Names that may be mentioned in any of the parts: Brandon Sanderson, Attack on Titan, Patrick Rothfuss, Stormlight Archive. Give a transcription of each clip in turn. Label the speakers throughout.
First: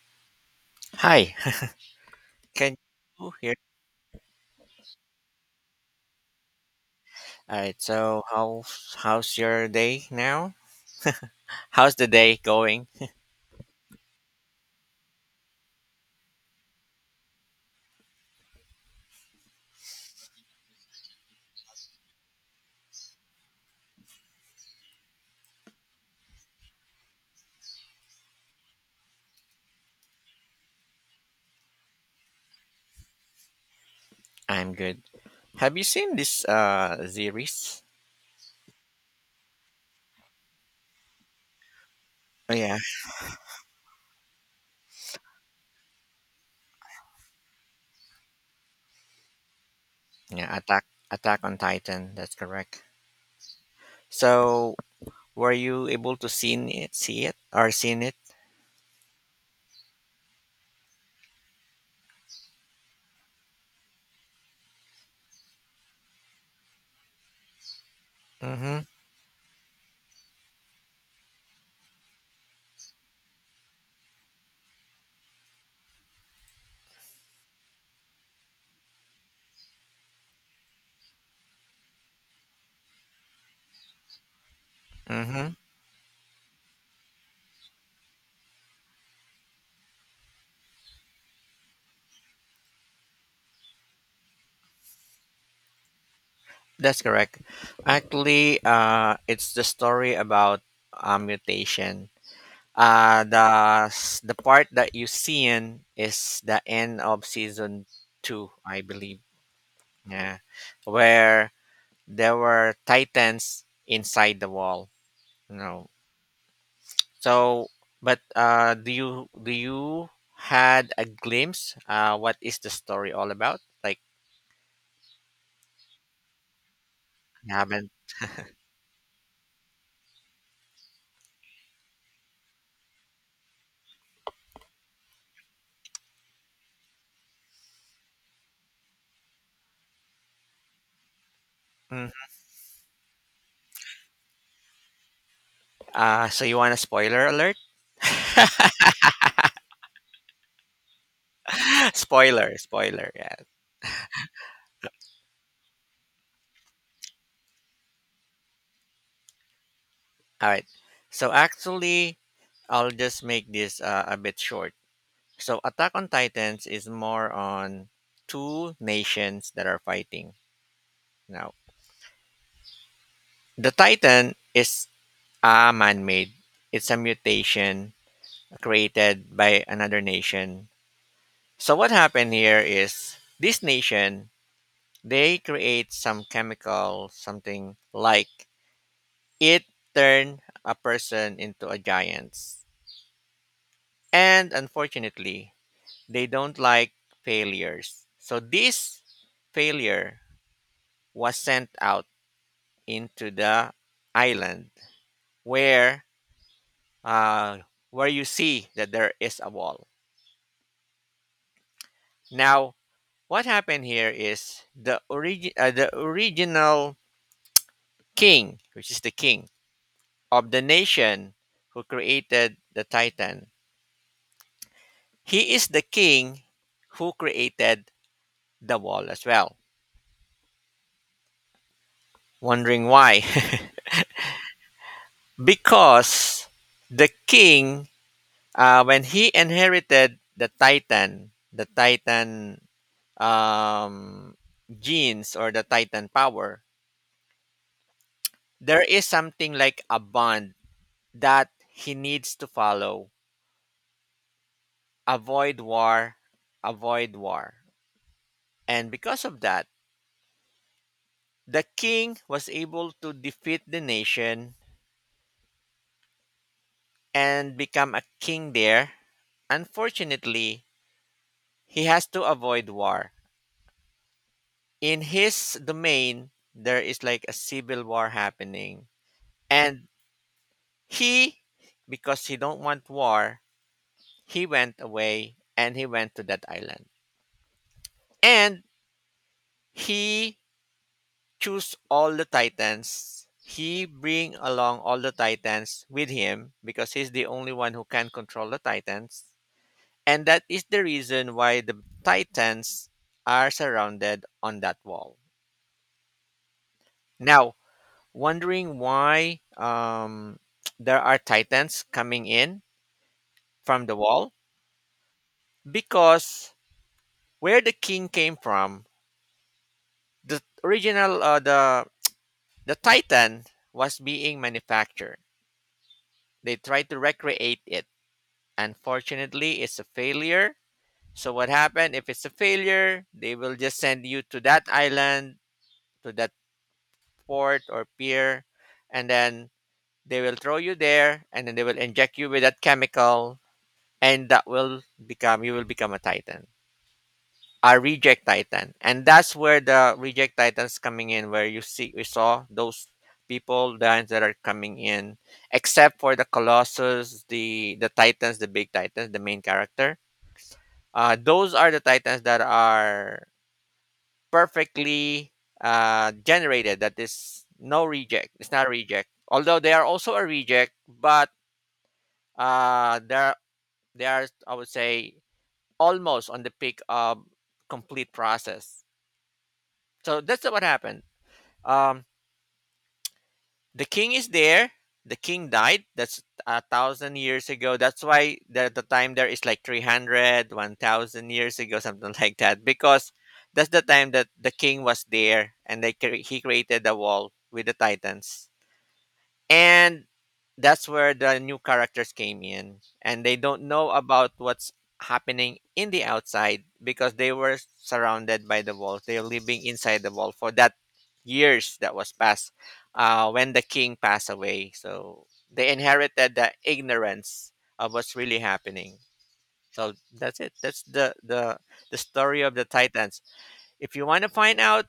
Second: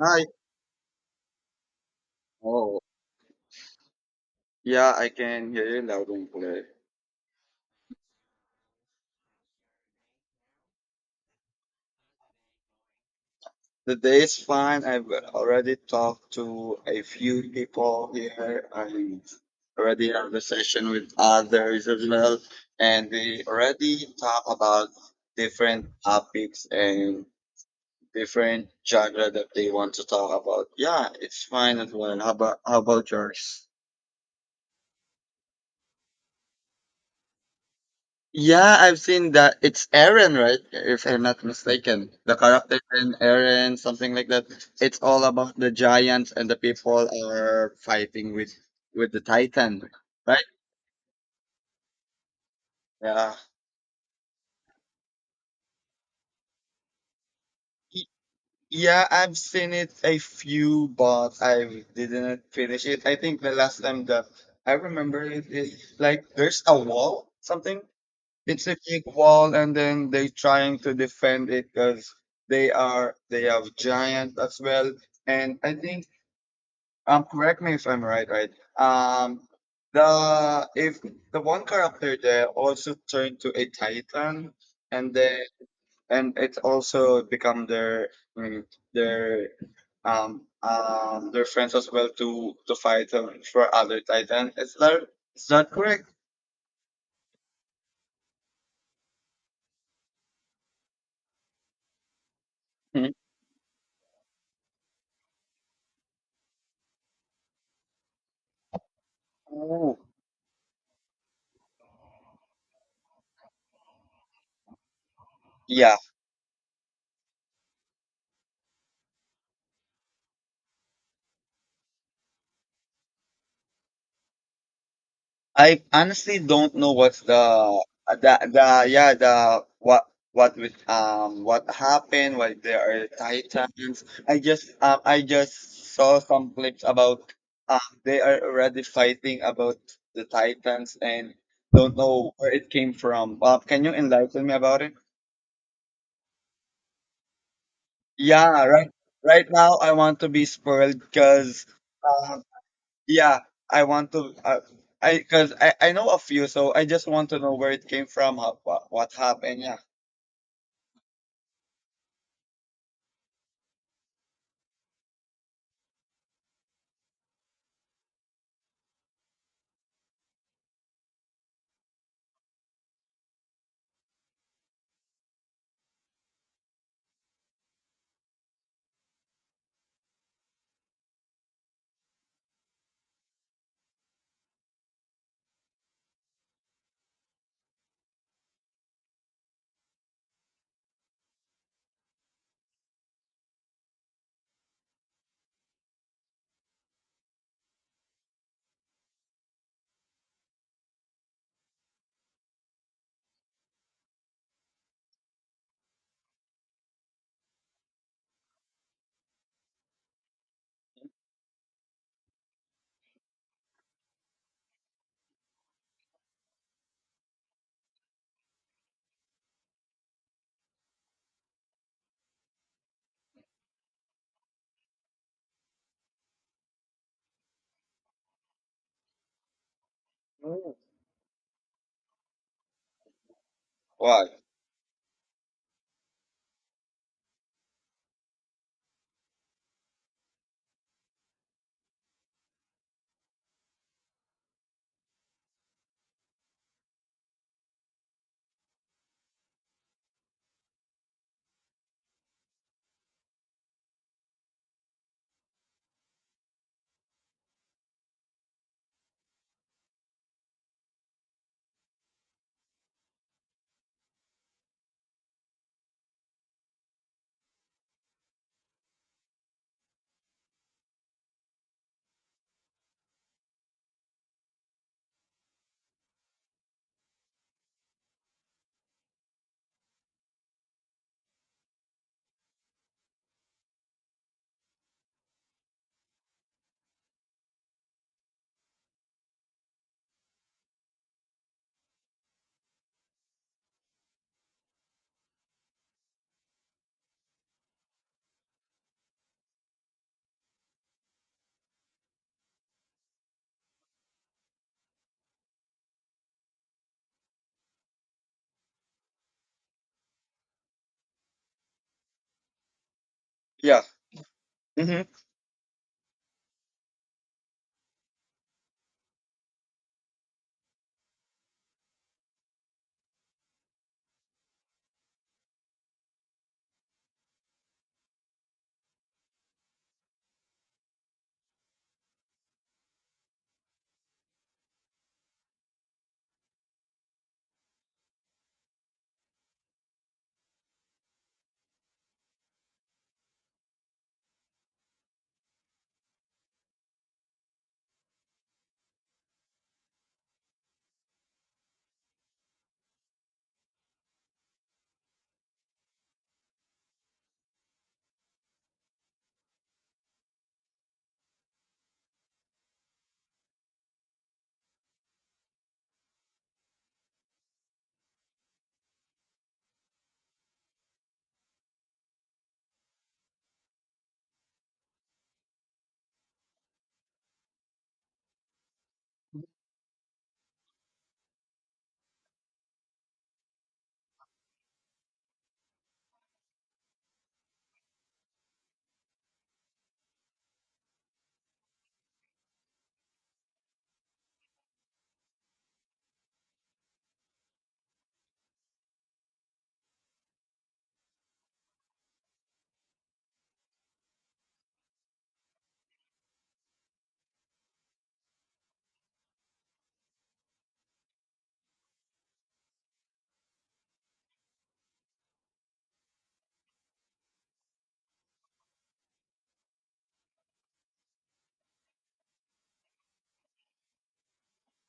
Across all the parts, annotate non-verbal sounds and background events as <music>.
Speaker 1: Hi.
Speaker 2: Hi, can
Speaker 1: Oh,
Speaker 2: you hear?
Speaker 1: yeah, I can hear you loud and clear.
Speaker 2: All right, so how's your day now? How's the day going?
Speaker 1: The day is fine. I've already talked to a few people here. I already have a session with others as well, and we already talk about different topics and different genre that they want to talk about. Yeah, it's fine as well. How about yours?
Speaker 2: I'm good. Have you seen this series?
Speaker 1: Yeah, I've seen that. It's Aaron, right? If I'm not mistaken. The
Speaker 2: Oh yeah,
Speaker 1: character in Aaron, something like that. It's all about the giants and the people are fighting with the Titan, right?
Speaker 2: yeah, Attack on Titan. That's correct.
Speaker 1: Yeah.
Speaker 2: So were you able to seen it, see it, or seen
Speaker 1: Y-
Speaker 2: it?
Speaker 1: Yeah, I've seen it a few, but I didn't finish it. I think the last time that I remember it is like there's a wall, something. It's a
Speaker 2: Mm-hmm.
Speaker 1: big wall, and then they trying to defend it because they have giant as well. And I think, correct me if I'm right, right? Um, the if the one character there also turned to a titan, and then
Speaker 2: Mm-hmm.
Speaker 1: and it also become their mm, their their friends as well to fight for other titan. Is that correct?
Speaker 2: That's correct. Actually, it's the story about a mutation.
Speaker 1: Mhm.
Speaker 2: The the part that you see in is the end of season two, I believe.
Speaker 1: Ooh.
Speaker 2: Yeah, where there were titans inside the wall, you know.
Speaker 1: Yeah.
Speaker 2: So, but do you had a glimpse? What is the story all about? Like
Speaker 1: I honestly don't know what's the
Speaker 2: you haven't.
Speaker 1: the yeah the what happened, why there are titans. I just saw some clips about they are already fighting about the titans and don't
Speaker 2: Mm.
Speaker 1: know where it came from. Can you enlighten me about it?
Speaker 2: So you want a spoiler alert?
Speaker 1: Yeah, right. Right now I want to be spoiled because,
Speaker 2: <laughs> Spoiler, spoiler. Yeah.
Speaker 1: yeah, I want to. I, because I know a few, so I just want to know where it came from, how, what happened. Yeah.
Speaker 2: All right. So actually, I'll just make this a bit short. So Attack on Titans is more on two nations that are fighting. Now, the Titan is a man-made. It's a mutation created by another nation. So what happened here is this nation, they create some chemical, something like it turn a person into a giant. And unfortunately, they don't like failures. So this failure was sent out into the island where uh, where you see that there is a wall. Now, what happened here is the the original king, which is the king of the nation who created the Titan. He is the king who created the wall as well.
Speaker 1: Mm.
Speaker 2: Wondering why?
Speaker 1: Why?
Speaker 2: <laughs> Because the king, when he inherited the Titan um, genes or the Titan power, there is something like a bond that he needs to follow. Avoid war, avoid war. And because of that, the king was able to defeat the nation and become a king there. Unfortunately, he has to avoid war. In his domain, there is like a civil war happening. And he, because he don't want war, he went away and he went to that island and he chose all the titans, he bring along all the titans with him because he's the only one who can control the titans, and that is the reason why the titans are surrounded on that wall now. Wondering why? <tsk> There are titans coming in
Speaker 1: Yeah.
Speaker 2: from the wall
Speaker 1: Hmm.
Speaker 2: because where the king came from, the original, the Titan was being manufactured. They tried to recreate it. Unfortunately, it's a failure. So what happened if it's a failure? They will just send you to that island, to that port or pier, and then they will throw you there and then they will inject you with that chemical, and that will become, you will become a titan. I reject Titan, and that's where the reject Titans coming in, where you see, we saw those people giants that are coming in, except for the Colossus, the Titans, the big Titans, the main character. Those are the Titans that are perfectly generated. That is no reject. It's not a reject. Although they are also a reject, but uh, they're they are, I would say, almost on the peak of complete process. So that's what happened. um the king is there, the king died. That's 1,000 years ago. That's why the time there is like 300, 1,000 years ago, something <laughs> like that, because that's the time that the king was there, and they he created the wall with the titans. And that's where the new characters came in. And they don't know about what's happening in the outside because they were surrounded by the walls. They're living inside the wall for that years that was passed when the king passed away. So they inherited the ignorance of what's really happening. So that's it. That's the story of the Titans. If you want to find out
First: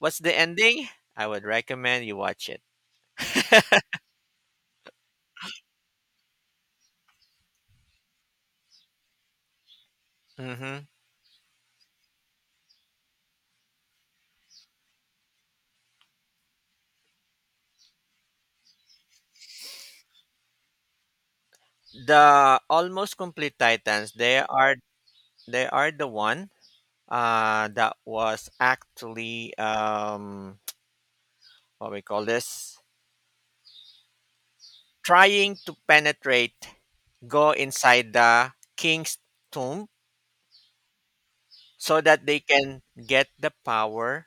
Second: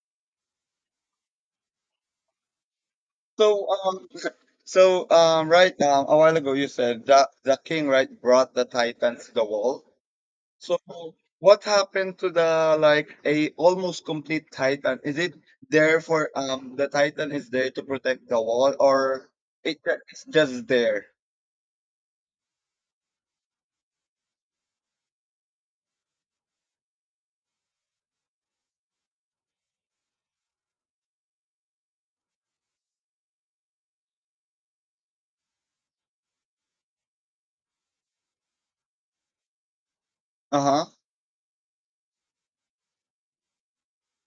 Speaker 2: what's the ending, I would recommend you watch it.
Speaker 1: So um, <laughs> so right now, a while ago you said that the king, right, brought the titans to the wall. So
Speaker 2: Hmm.
Speaker 1: what happened to the like a almost complete titan? Is it there for the titan is there to protect the wall, or it it's just there?
Speaker 2: The almost complete Titans, they are, they are the one that was actually <tsk> what we call this, trying to penetrate, go inside the king's tomb
Speaker 1: Uh huh.
Speaker 2: so that they can get the power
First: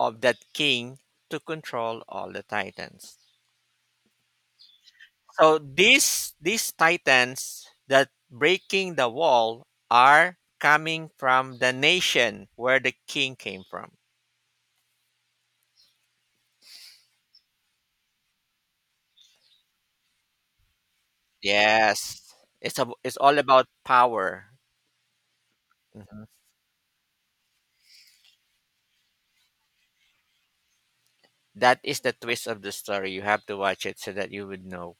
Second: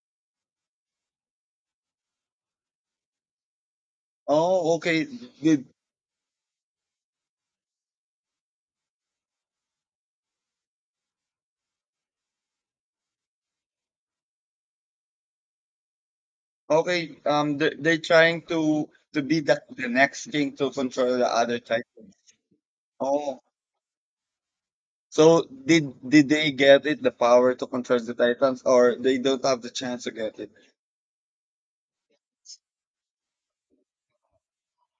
Speaker 2: of that king to control all the titans.
Speaker 1: Oh, okay.
Speaker 2: So
Speaker 1: Did
Speaker 2: these titans that breaking the wall are coming from the nation where the king came from.
Speaker 1: okay, they're trying to be the next king to control the other titans.
Speaker 2: Yes, it's all
Speaker 1: Oh,
Speaker 2: about power.
Speaker 1: so did
Speaker 2: Mhm.
Speaker 1: did they get it, the power to control the titans, or they don't have the chance to get it?
Speaker 2: That is the twist of the story. You have to watch it so that you would know.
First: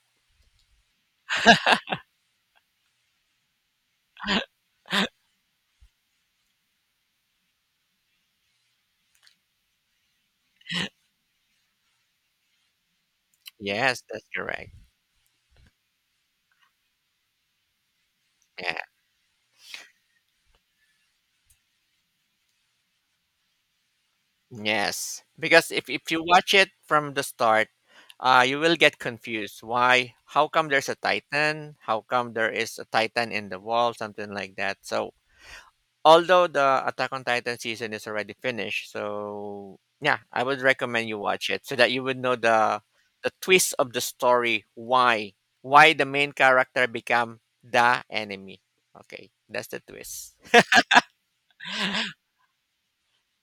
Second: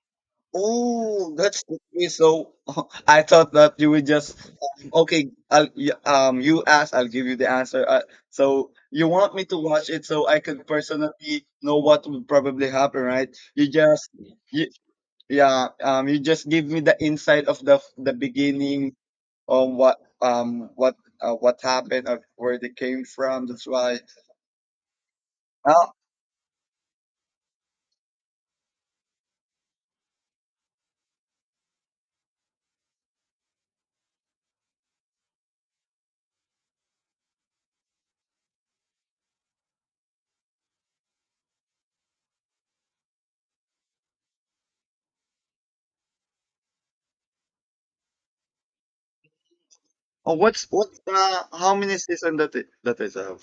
Speaker 1: Oh, that's the twist. So <laughs> I thought that you would just okay. I'll you ask, I'll give you the answer. So you want me to watch it so I could personally know what would probably happen, right? You
Speaker 2: Yes,
Speaker 1: just
Speaker 2: that's
Speaker 1: you,
Speaker 2: correct.
Speaker 1: yeah, you just give me the insight of the
Speaker 2: Yeah.
Speaker 1: beginning on what what, what happened, of where they came from. That's why.
Speaker 2: Yes, because if
Speaker 1: Uh,
Speaker 2: if you watch it from the start, you will get confused. Why? How come there's a titan? How come there is a titan in the wall? Something like that. So although the Attack on Titan season is already finished, so yeah, I would recommend you watch it so that you would know the twist of the story, why the main character become the enemy. Okay, that's the
Speaker 1: oh,
Speaker 2: twist.
Speaker 1: what's the, how many season that it, that is have?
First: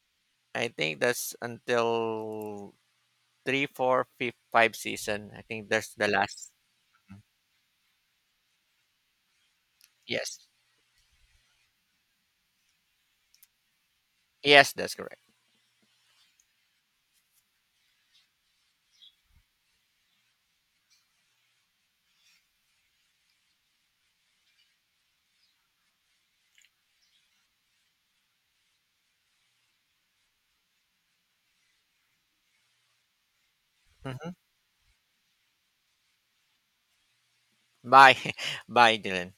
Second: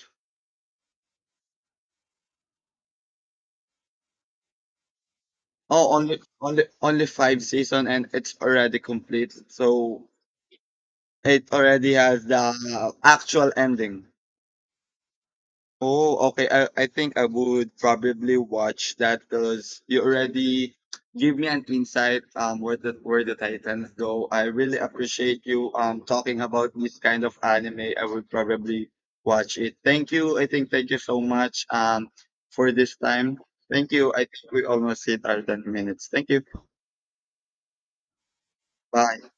Speaker 2: I think that's until three, four, five season. I think that's
Speaker 1: Oh,
Speaker 2: the
Speaker 1: only
Speaker 2: last.
Speaker 1: only only five season and it's already complete. So
Speaker 2: Yes,
Speaker 1: it already has the actual ending.
Speaker 2: yes, that's correct.
Speaker 1: Oh, okay. I think I would probably watch that because you already give me an insight where the, where the Titans go. I really appreciate you talking about this kind of anime. I would probably watch it. Thank you. I think thank you so much for this time. Thank you. I
Speaker 2: Hmm.
Speaker 1: think we almost hit our 10 minutes. Thank you.
Speaker 2: Bye, <laughs> bye,
Speaker 1: Bye.
Speaker 2: Dylan.